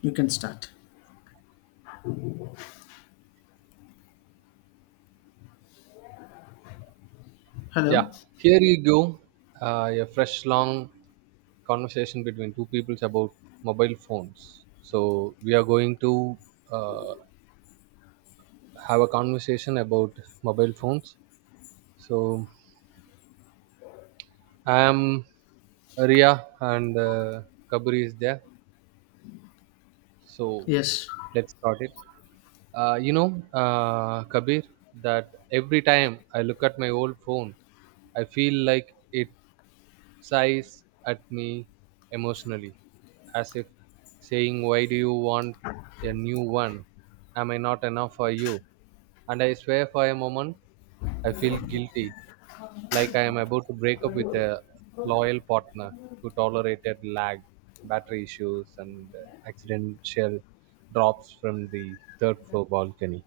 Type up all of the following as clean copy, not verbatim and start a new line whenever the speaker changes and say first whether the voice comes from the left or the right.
left: You can start.
right: Yeah,
left: Hello.
right: here you go. A fresh, long conversation between two peoples about mobile phones. So we are going to uh, have a conversation about mobile phones. So I am Ria, and Kabir is there. So
left: Yes.
right: let's start it. Kabir, that every time I look at my old phone, I feel like it sighs at me emotionally, as if saying, "Why do you want a new one? Am I not enough for you?" And I swear, for a moment, I feel guilty, like I am about to break up with a loyal partner who tolerated lag, battery issues, and accidental drops from the third floor balcony.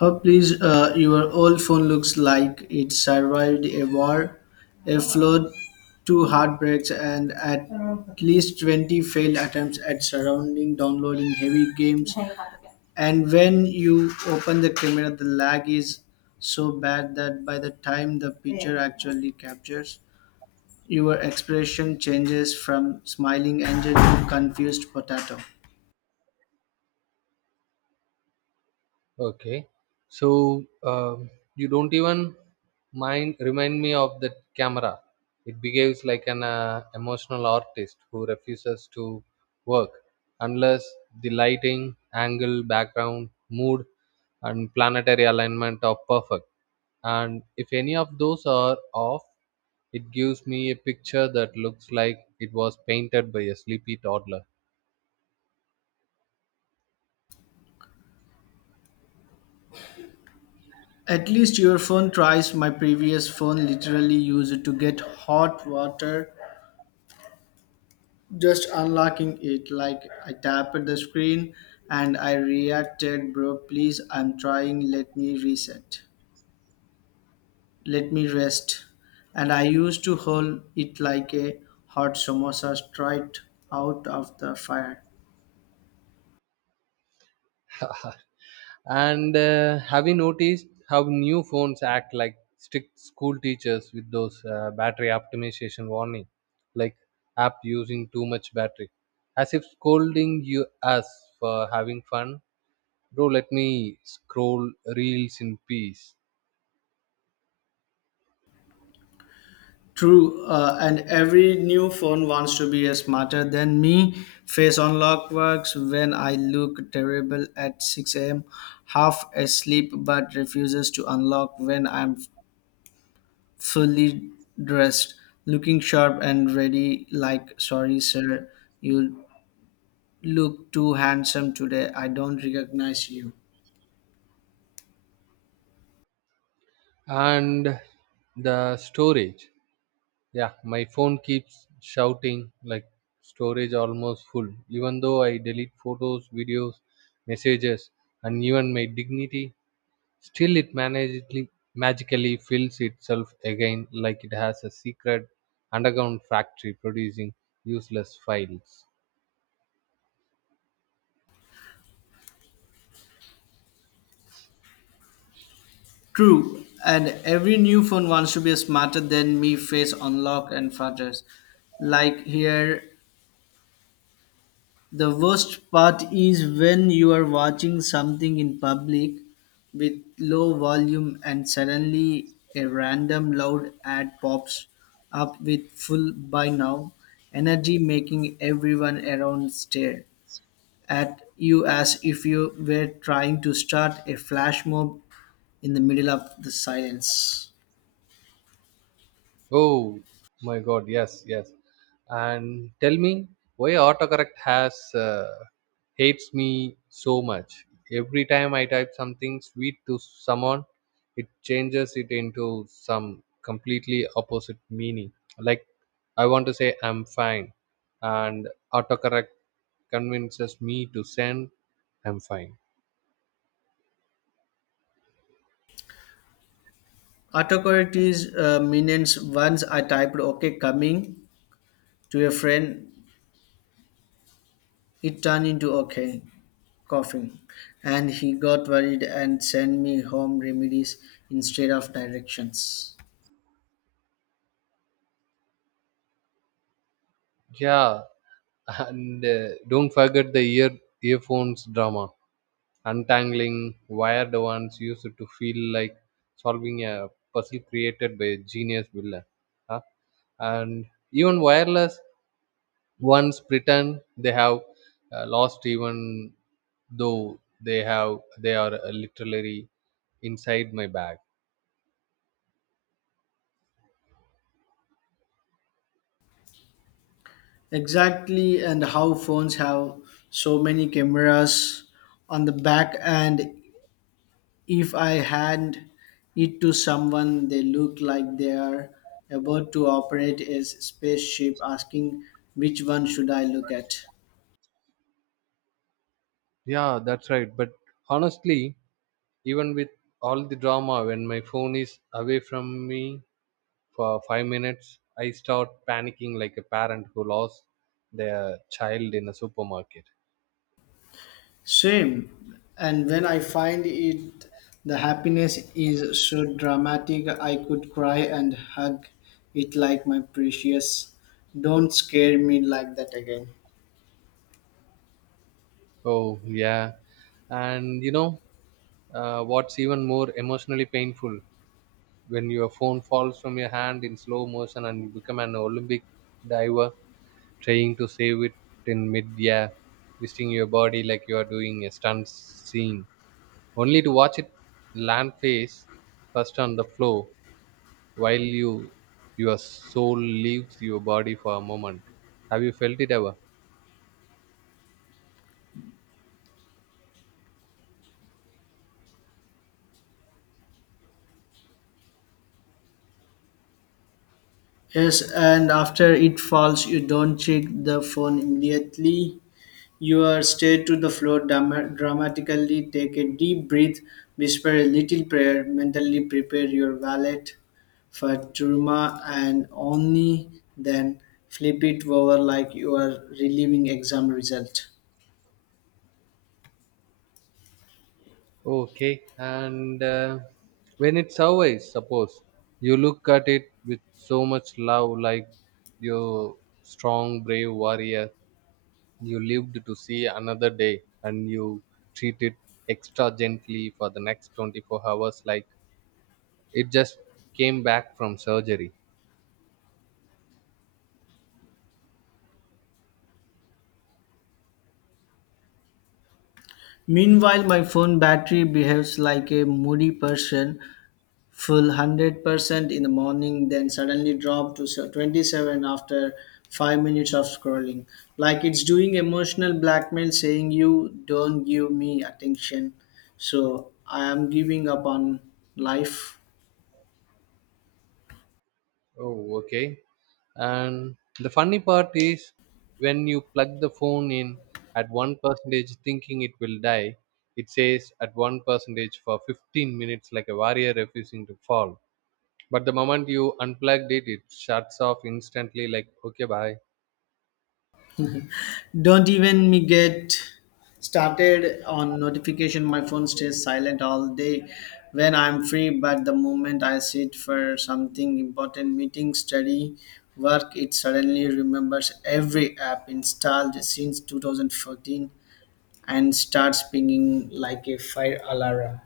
left: How please your old phone looks like it survived a war, a flood, two heartbreaks, and at least 20 failed attempts at surrounding downloading heavy games. And when you open the camera, the lag is so bad that by the time the picture actually captures, your expression changes from smiling angel to confused potato.
right: Okay. So you don't even mind remind me of that camera. It behaves like an emotional artist who refuses to work unless the lighting, angle, background, mood, and planetary alignment are perfect. And if any of those are off, it gives me a picture that looks like it was painted by a sleepy toddler.
left: At least your phone tries. My previous phone literally used to get hot water just unlocking it. Like I tapped the screen and I reacted, bro, please, I'm trying, let me reset. Let me rest. And I used to hold it like a hot samosa straight out of the fire.
right: And have you noticed how new phones act like strict school teachers with those battery optimization warning, like app using too much battery, as if scolding you us for having fun? Bro, let me scroll reels in peace.
left: True, and every new phone wants to be smarter than me. Face unlock works when I look terrible at 6 a.m., half asleep, but refuses to unlock when I'm fully dressed, looking sharp and ready. Like, sorry, sir, you look too handsome today. I don't recognize you.
right: And the storage, yeah, my phone keeps shouting like storage almost full, even though I delete photos, videos, messages, and even my dignity. Still, it magically, magically fills itself again like it has a secret underground factory producing useless files.
left: True, and every new phone wants to be smarter than me. Face unlock and flutters. Like here, the worst part is when you are watching something in public with low volume and suddenly a random loud ad pops up with full by now energy making everyone around stare at you as if you were trying to start a flash mob in the middle of the silence.
right: Oh my God, yes, yes. And tell me why autocorrect has hates me so much. Every time I type something sweet to someone, it changes it into some completely opposite meaning. Like, I want to say I'm fine, and autocorrect convinces me to send I'm fine.
left: Autocorrect is means once I typed okay coming to a friend, it turned into okay. Coughing, and he got worried and sent me home remedies instead of directions.
right: Yeah, and don't forget the earphones drama. Untangling wired ones used to feel like solving a puzzle created by a genius builder, huh? And even wireless ones pretend they have lost, even though they are literally inside my bag.
left: Exactly, and how phones have so many cameras on the back, and if I hand it to someone, they look like they are about to operate a spaceship asking which one should I look at.
right: Yeah, that's right. But honestly, even with all the drama, when my phone is away from me for 5 minutes, I start panicking like a parent who lost their child in a supermarket.
left: Same. And when I find it, the happiness is so dramatic, I could cry and hug it like my precious. Don't scare me like that again.
right: Oh, yeah. And you know, what's even more emotionally painful when your phone falls from your hand in slow motion and you become an Olympic diver trying to save it in mid air, twisting your body like you are doing a stunt scene, only to watch it land face first on the floor while your soul leaves your body for a moment. Have you felt it ever?
left: Yes, and after it falls, you don't check the phone immediately. You stare to the floor dramatically, take a deep breath, whisper a little prayer, mentally prepare your wallet for Turma, and only then flip it over like you are relieving exam result.
right: Okay, and when it's always suppose, you look at it with so much love, like your strong brave warrior, you lived to see another day, and you treat it extra gently for the next 24 hours like it just came back from surgery.
left: Meanwhile, my phone battery behaves like a moody person full 100% in the morning, then suddenly drop to 27 after 5 minutes of scrolling. Like it's doing emotional blackmail saying, "You don't give me attention, so I am giving up on life."
right: Oh, okay. And the funny part is when you plug the phone in at one percentage thinking it will die, it says at one percentage for 15 minutes like a warrior refusing to fall. But the moment you unplugged it, it shuts off instantly like, okay, bye.
left: Don't even me get started on notification. My phone stays silent all day when I'm free, but the moment I sit for something important, meeting, study, work, it suddenly remembers every app installed since 2014 and starts pinging like a fire alarm.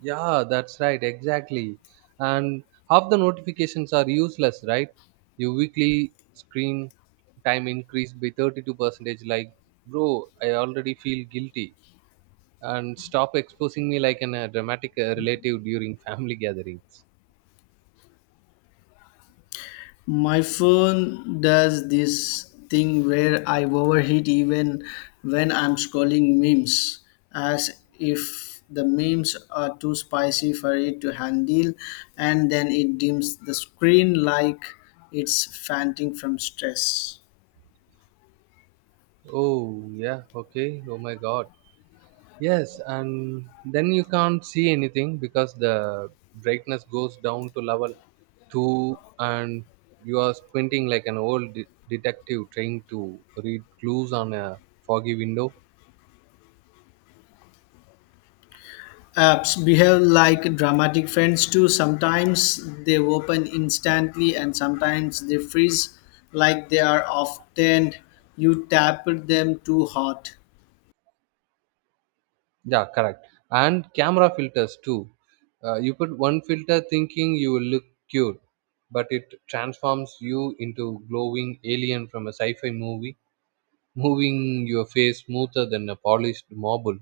right: Yeah, that's right, exactly. And half the notifications are useless, right? Your weekly screen time increased by 32 percentage, like, bro, I already feel guilty. And stop exposing me like a dramatic relative during family gatherings.
left: My phone does this thing where I overheat even when I'm scrolling memes, as if the memes are too spicy for it to handle, and then it dims the screen like it's fainting from stress.
right: Oh, yeah, okay. Oh my god. Yes, and then you can't see anything because the brightness goes down to level 2 and you are squinting like an old detective trying to read clues on a foggy window.
left: Apps behave like dramatic friends too. Sometimes they open instantly, and sometimes they freeze like they are often you tapped them too hard.
right: Yeah, correct. And camera filters too. You put one filter thinking you will look cute, but it transforms you into glowing alien from a sci-fi movie, moving your face smoother than a polished marble.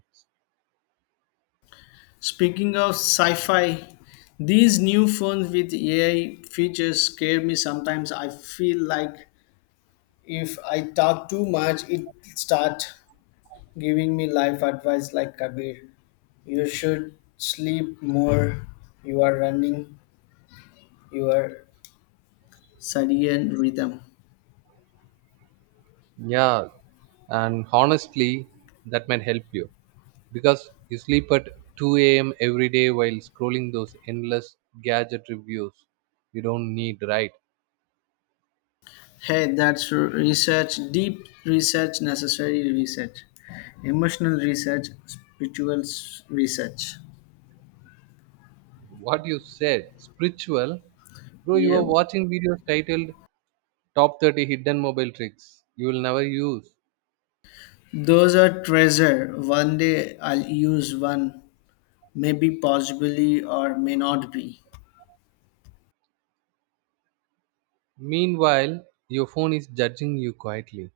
left: Speaking of sci fi, these new phones with AI features scare me sometimes. I feel like if I talk too much, it start giving me life advice like Kabir. You should sleep more. You are running your circadian rhythm.
right: Yeah, and honestly, that might help you because you sleep at 2 a.m. every day while scrolling those endless gadget reviews you don't need, right?
left: Hey, that's research, deep research, necessary research, emotional research, spiritual research.
right: What you said, spiritual. Bro, you
left: Yeah,
right: are watching videos titled "Top 30 Hidden Mobile Tricks You Will Never Use."
left: those are treasure. One day I'll use one. Maybe, possibly, or may not be.
right: Meanwhile, your phone is judging you quietly.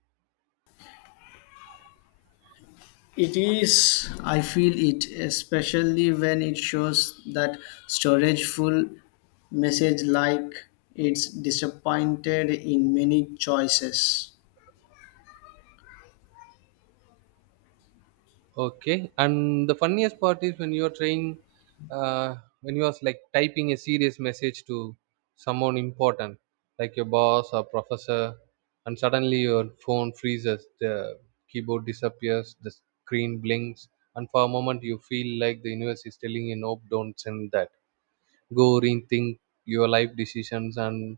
left: It is, I feel it, especially when it shows that storage full message like it's disappointed in many choices.
right: Okay, and the funniest part is when you are trying, uh, when you are like typing a serious message to someone important, like your boss or professor, and suddenly your phone freezes, the keyboard disappears, the screen blinks, and for a moment you feel like the universe is telling you, nope, don't send that. Go rethink your life decisions, and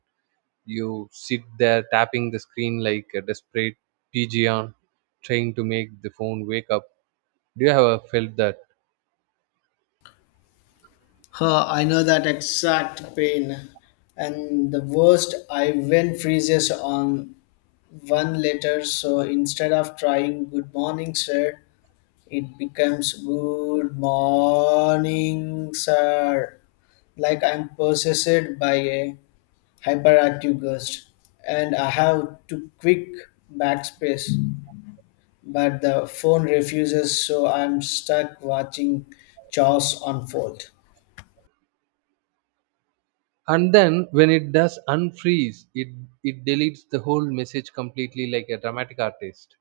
right: you sit there tapping the screen like a desperate pigeon, trying to make the phone wake up. Do you ever felt that?
left: Huh, I know that exact pain. And the worst, I went freezes on one letter. So instead of trying good morning, sir, it becomes good morning, sir. Like I'm possessed by a hyperactive ghost and I have to quick backspace, but the phone refuses, so I'm stuck watching chores unfold.
right: And then when it does unfreeze, it deletes the whole message completely, like a dramatic artist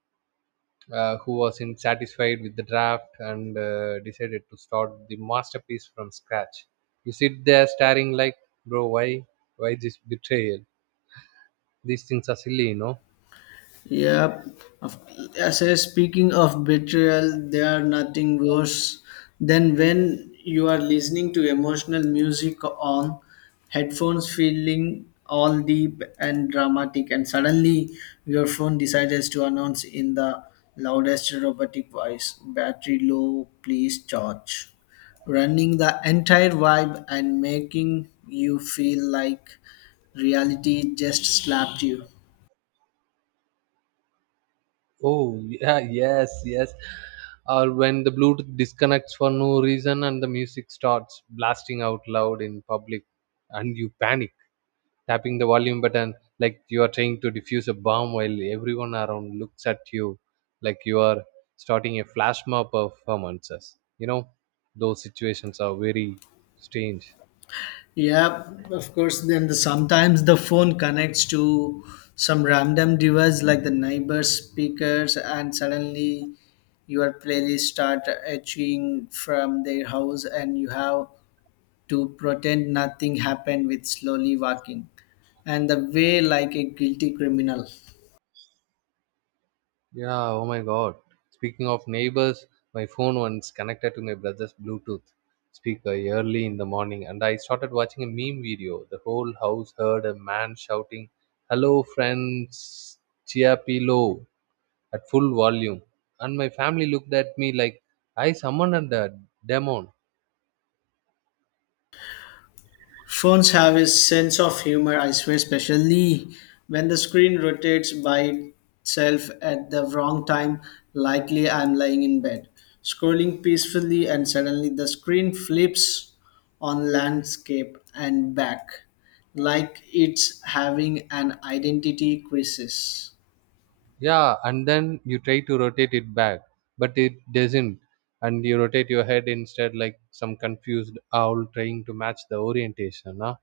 right: who was insatisfied with the draft and decided to start the masterpiece from scratch. You sit there staring like, bro, why this betrayal? These things are silly, you know.
left: Yep. Of- As I speaking of betrayal, there are nothing worse than when you are listening to emotional music on headphones, feeling all deep and dramatic, and suddenly your phone decides to announce in the loudest robotic voice, "Battery low, please charge." Running the entire vibe and making you feel like reality just slapped you.
right: Oh yeah, yes, yes. Or when the Bluetooth disconnects for no reason and the music starts blasting out loud in public, and you panic tapping the volume button like you are trying to defuse a bomb while everyone around looks at you like you are starting a flash mob performances, you know. Those situations are very strange.
left: Yeah, of course. Then the, sometimes the phone connects to some random device like the neighbor's speakers, and suddenly your playlist start etching from their house, and you have to pretend nothing happened with slowly walking and the way like a guilty criminal.
right: Yeah, oh my god, speaking of neighbors, my phone once connected to my brother's bluetooth speaker early in the morning and I started watching a meme video. The whole house heard a man shouting, "Hello friends, Chiapilo." at full volume. And my family looked at me like I summoned a demon.
left: Phones have a sense of humor, I swear, especially when the screen rotates by itself at the wrong time, likely I'm lying in bed, scrolling peacefully, and suddenly the screen flips on landscape and back, like it's having an identity crisis.
right: Yeah, and then you try to rotate it back, but it doesn't. And you rotate your head instead like some confused owl trying to match the orientation, huh?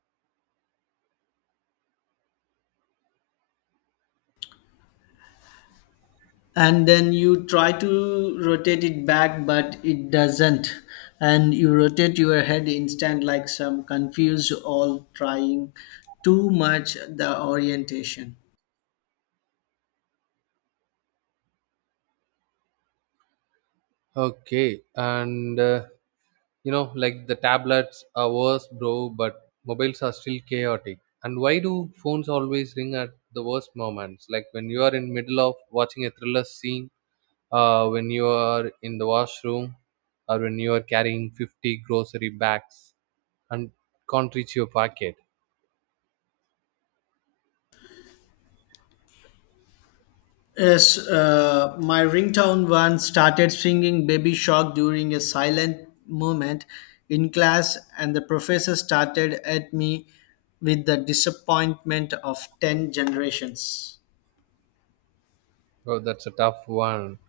left: And then you try to rotate it back but it doesn't, and you rotate your head instant like some confused all trying too much the orientation.
right: Okay, and you know, like the tablets are worse, bro, but mobiles are still chaotic. And why do phones always ring at the worst moments? Like when you are in middle of watching a thriller scene, when you are in the washroom, or when you are carrying 50 grocery bags and can't reach your pocket.
left: Yes, my ringtone once started singing baby shark during a silent moment in class and the professor started at me with the disappointment of 10 generations.
right: Oh, that's a tough one.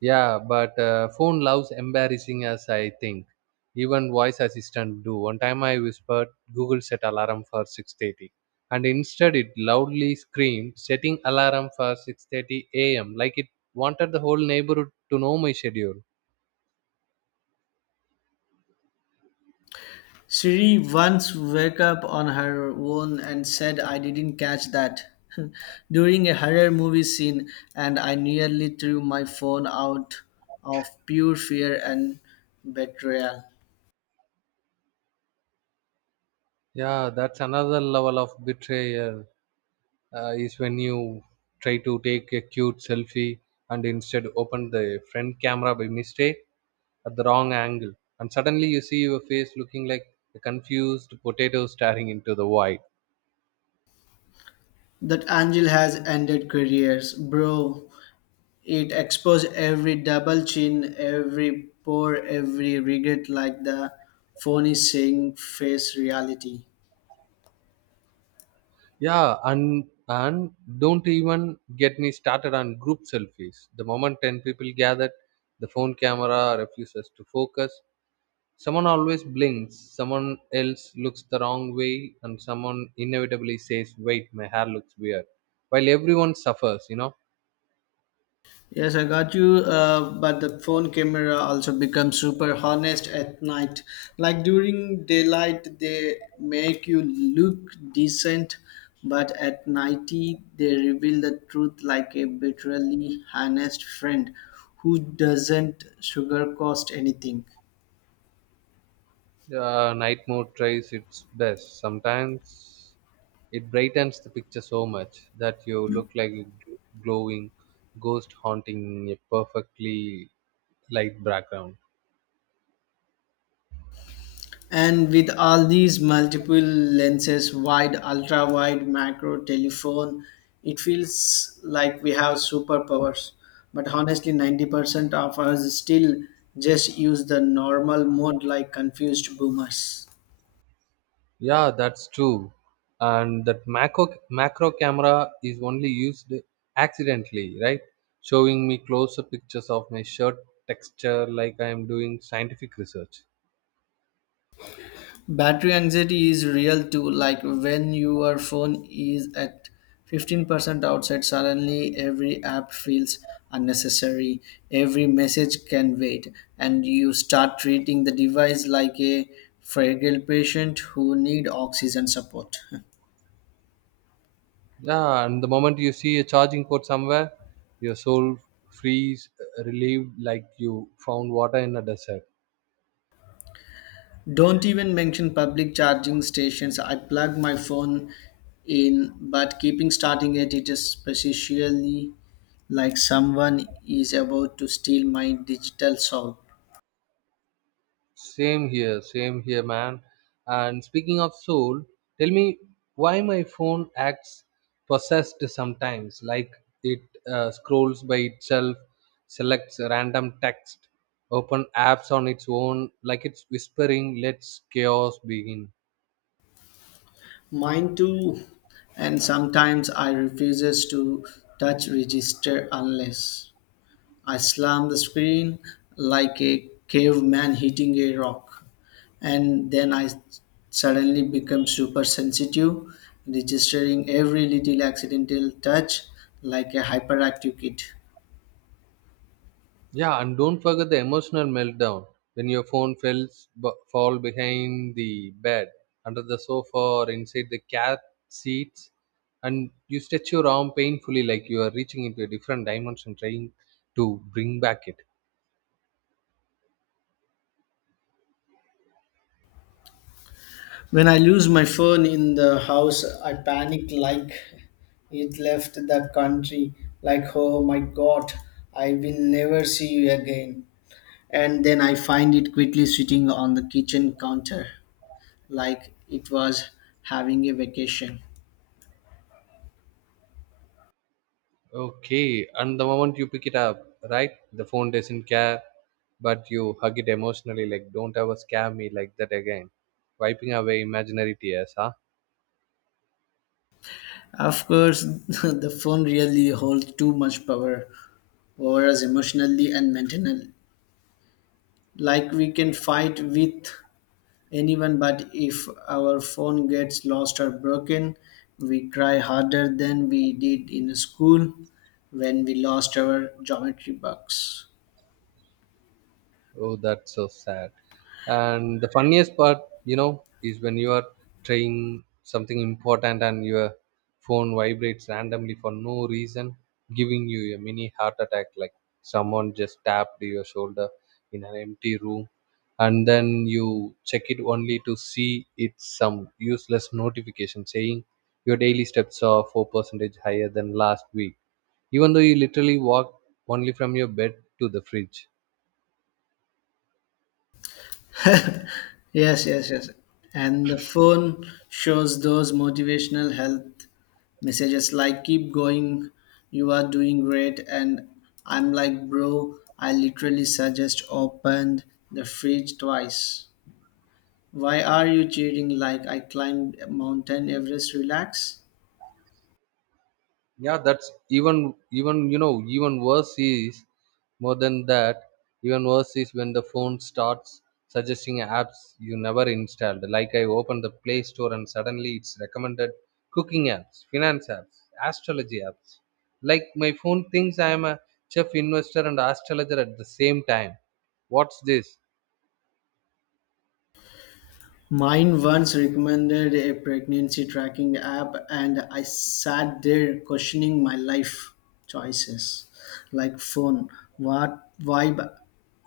right: Yeah, but phone loves embarrassing us, I think. Even voice assistant do. One time I whispered, "Google, set alarm for 6:30," and instead it loudly screamed, "setting alarm for 6:30 a.m." Like it wanted the whole neighborhood to know my schedule.
left: Shri once woke up on her own and said, "I didn't catch that." During a horror movie scene, and I nearly threw my phone out of pure fear and betrayal.
right: Yeah, that's another level of betrayal. Is when you try to take a cute selfie and instead open the front camera by mistake at the wrong angle, and suddenly you see your face looking like a confused potato staring into the void.
left: That angel has ended careers, bro. It exposed every double chin, every pore, every regret like the phony saying face reality.
right: And don't even get me started on group selfies. The moment 10 people gathered, the phone camera refuses to focus. Someone always blinks, someone else looks the wrong way, and someone inevitably says, "Wait, my hair looks weird." While everyone suffers, you know,
left: Yes, I got you. But the phone camera also becomes super honest at night. Like during daylight, they make you look decent, but at nighty, they reveal the truth like a bitterly honest friend who doesn't sugarcoat anything.
right: night mode tries its best. Sometimes it brightens the picture so much that you look like a glowing ghost haunting a perfectly light background.
left: And with all these multiple lenses, wide, ultra wide, macro, telephone, it feels like we have superpowers. But honestly, 90% of us still just use the normal mode like confused boomers.
right: Yeah, that's true. And that macro camera is only used accidentally, right? Showing me closer pictures of my shirt texture like I am doing scientific research.
left: Battery anxiety is real too, like when your phone is at 15% outside, suddenly every app feels unnecessary, every message can wait, and you start treating the device like a fragile patient who need oxygen support.
right: Yeah, and the moment you see a charging port somewhere, your soul frees, relieved like you found water in a desert.
left: Don't even mention public charging stations. I plug my phone in, but keeping starting it, it is specially like someone is about to steal my digital soul.
right: Same here, man. And speaking of soul, tell me why my phone acts possessed sometimes, like it scrolls by itself, selects random text, open apps on its own, like it's whispering, let's chaos begin.
left: Mine too. And sometimes I refuses to touch register unless. I slammed the screen like a caveman hitting a rock. And then I suddenly became super sensitive, registering every little accidental touch like a hyperactive kid.
right: Yeah, and don't forget the emotional meltdown when your phone falls b- fall behind the bed, under the sofa, or inside the cat seats, and you stretch your arm painfully like you are reaching into a different dimension trying to bring back it.
left: When I lose my phone in the house, I panic like it left the country, like, oh my god, I will never see you again. And then I find it quickly sitting on the kitchen counter, like it was having a vacation.
right: Okay, and the moment you pick it up, right, the phone doesn't care, but you hug it emotionally like, "Don't ever scare me like that again," wiping away imaginary tears, huh?
left: Of course, the phone really holds too much power over us emotionally and mentally. Like we can fight with anyone, but if our phone gets lost or broken, we cry harder than we did in school when we lost our geometry box.
right: Oh, that's so sad. And the funniest part, you know, is when you are trying something important and your phone vibrates randomly for no reason, giving you a mini heart attack like someone just tapped your shoulder in an empty room. And then you check it only to see it's some useless notification saying your daily steps are 4% higher than last week, even though you literally walked only from your bed to the fridge.
left: Yes, yes, yes. And the phone shows those motivational health messages like keep going, you are doing great, and I'm like bro, I literally suggest opened the fridge twice, why are you cheating like I climbed mountain everest, relax.
right: Yeah that's even even you know even worse is more than that even worse is when the phone starts suggesting apps you never installed. Like, I opened the play store and suddenly it's recommended cooking apps, finance apps, astrology apps, like my phone thinks I am a chef, investor, and astrologer at the same time. What's this?
left: Mine once recommended a pregnancy tracking app and I sat there questioning my life choices, like phone, what vibe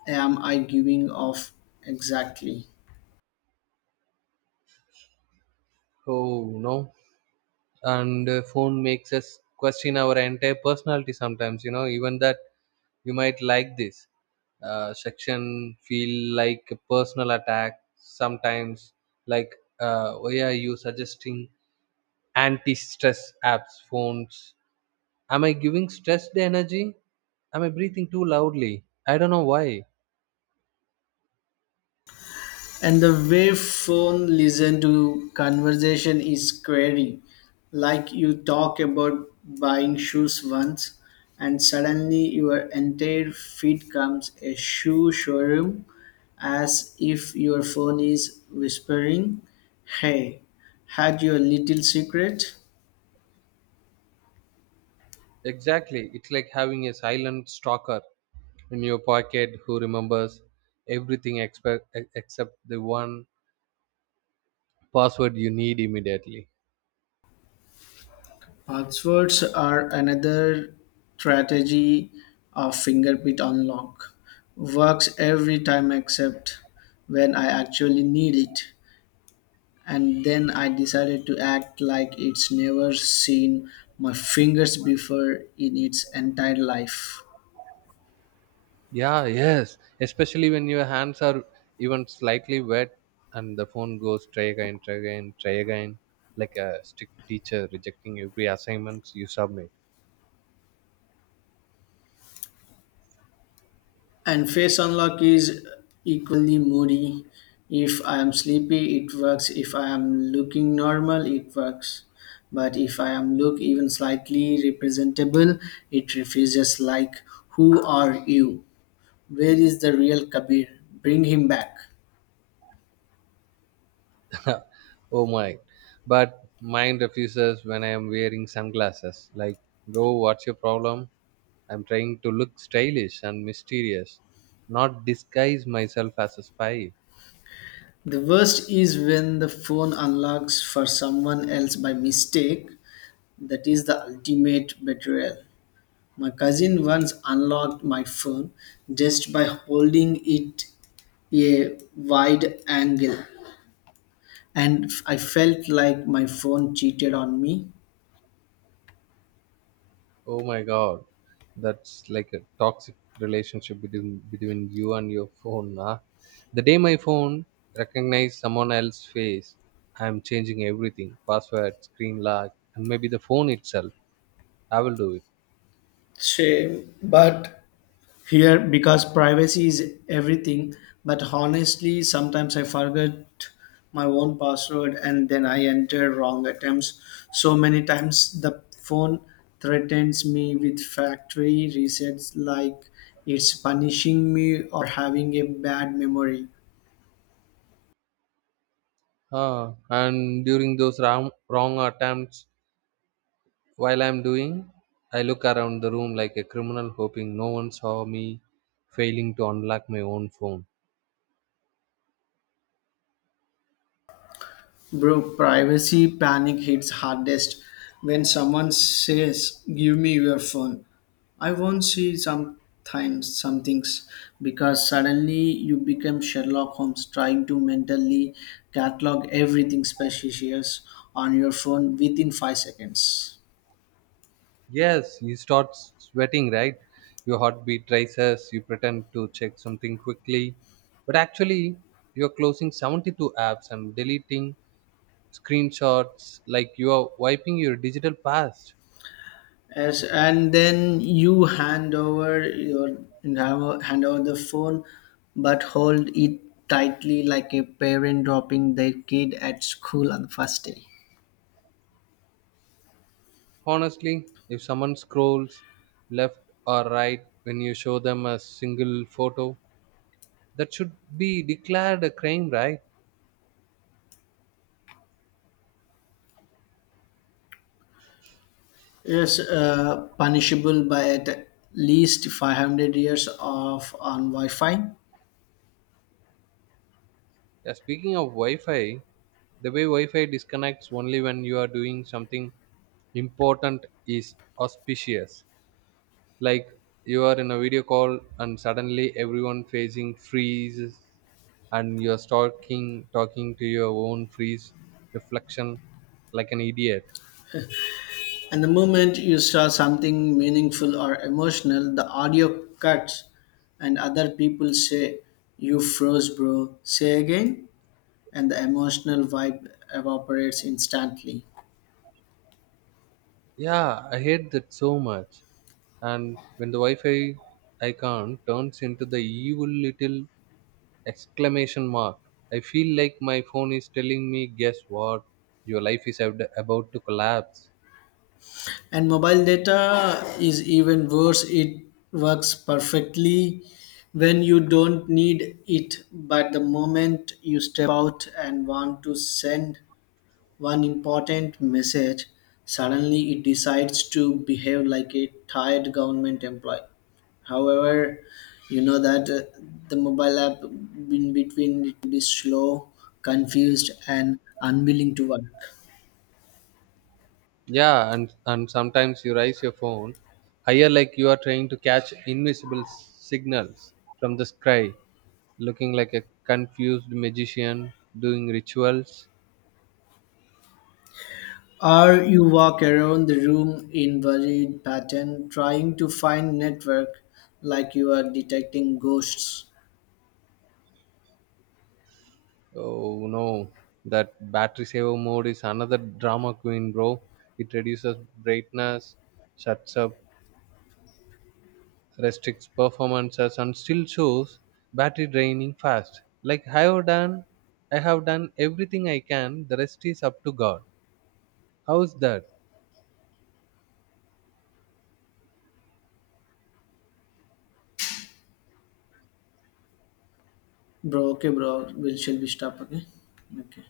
left: am I giving off? Exactly.
right: Oh no. And phone makes us question our entire personality sometimes, you know. Even that "you might like this" section feel like a personal attack sometimes. Like, why are you suggesting anti-stress apps, phones? Am I giving stress the energy? Am I breathing too loudly? I don't know why.
left: And the way phone listen to conversation is scary. Like you talk about buying shoes once and suddenly your entire feed comes a shoe showroom as if your phone is whispering, "Hey, had your little secret?"
right: Exactly, it's like having a silent stalker in your pocket who remembers everything, except the one password you need immediately.
left: Passwords are another strategy of fingerprint unlock. Works every time except when I actually need it. And then I decided to act like it's never seen my fingers before in its entire life.
right: Yeah, yes, especially when your hands are even slightly wet and the phone goes try again, try again, try again, like a strict teacher rejecting every assignments you submit.
left: And face unlock is equally moody. If I am sleepy, it works. If I am looking normal, it works. But if I am look even slightly representable, it refuses like, who are you? Where is the real Kabir? Bring him back.
right: Oh my. But mine refuses when I am wearing sunglasses. Like, bro, what's your problem? I'm trying to look stylish and mysterious, not disguise myself as a spy.
left: The worst is when the phone unlocks for someone else by mistake. That is the ultimate betrayal. My cousin once unlocked my phone just by holding it a wide angle, and I felt like my phone cheated on me.
right: Oh my God, that's like a toxic relationship between you and your phone. Nah? The day my phone recognizes someone else's face, I'm changing everything: password, screen lock, and maybe the phone itself. I will do it.
left: Same, but here because privacy is everything, but honestly sometimes I forget my own password and then I enter wrong attempts so many times the phone threatens me with factory resets like it's punishing me or having a bad memory.
right: Ah, and during those wrong attempts, while I'm doing, I look around the room like a criminal, hoping no one saw me failing to unlock my own phone.
left: Bro, privacy panic hits hardest when someone says, "Give me your phone. I won't see sometimes some things," because suddenly you become Sherlock Holmes trying to mentally catalog everything suspicious on your phone within 5 seconds.
right: Yes, you start sweating, right? Your heartbeat rises, you pretend to check something quickly, but actually, you're closing 72 apps and deleting screenshots like you are wiping your digital past.
left: Yes, and then you hand over the phone, but hold it tightly like a parent dropping their kid at school on the first day.
right: Honestly, if someone scrolls left or right when you show them a single photo, that should be declared a crime, right?
left: Yes, punishable by at least 500 years of on Wi-Fi.
right: Yeah, speaking of Wi Fi, the way wi-fi disconnects only when you are doing something important is auspicious. Like, you are in a video call and suddenly everyone facing freezes, and you're talking to your own freeze reflection like an idiot.
left: And the moment you saw something meaningful or emotional, the audio cuts, and other people say, "You froze, bro. Say again," and the emotional vibe evaporates instantly.
right: Yeah, I hate that so much. And when the wi-fi icon turns into the evil little exclamation mark, I feel like my phone is telling me, guess what, your life is about to collapse.
left: And mobile data is even worse, it works perfectly when you don't need it, but the moment you step out and want to send one important message, suddenly it decides to behave like a tired government employee. However, you know that the mobile app in between it is slow, confused, and unwilling to work.
right: Yeah, and sometimes you raise your phone higher like you are trying to catch invisible signals from the sky, looking like a confused magician doing rituals.
left: Or you walk around the room in worried pattern trying to find network like you are detecting ghosts.
right: Oh no, that battery saver mode is another drama queen, bro. It reduces brightness, shuts up, restricts performances, and still shows battery draining fast, like, I have done everything I can, the rest is up to god. How's that?
left: Bro, okay bro, we shall we stop okay? Okay.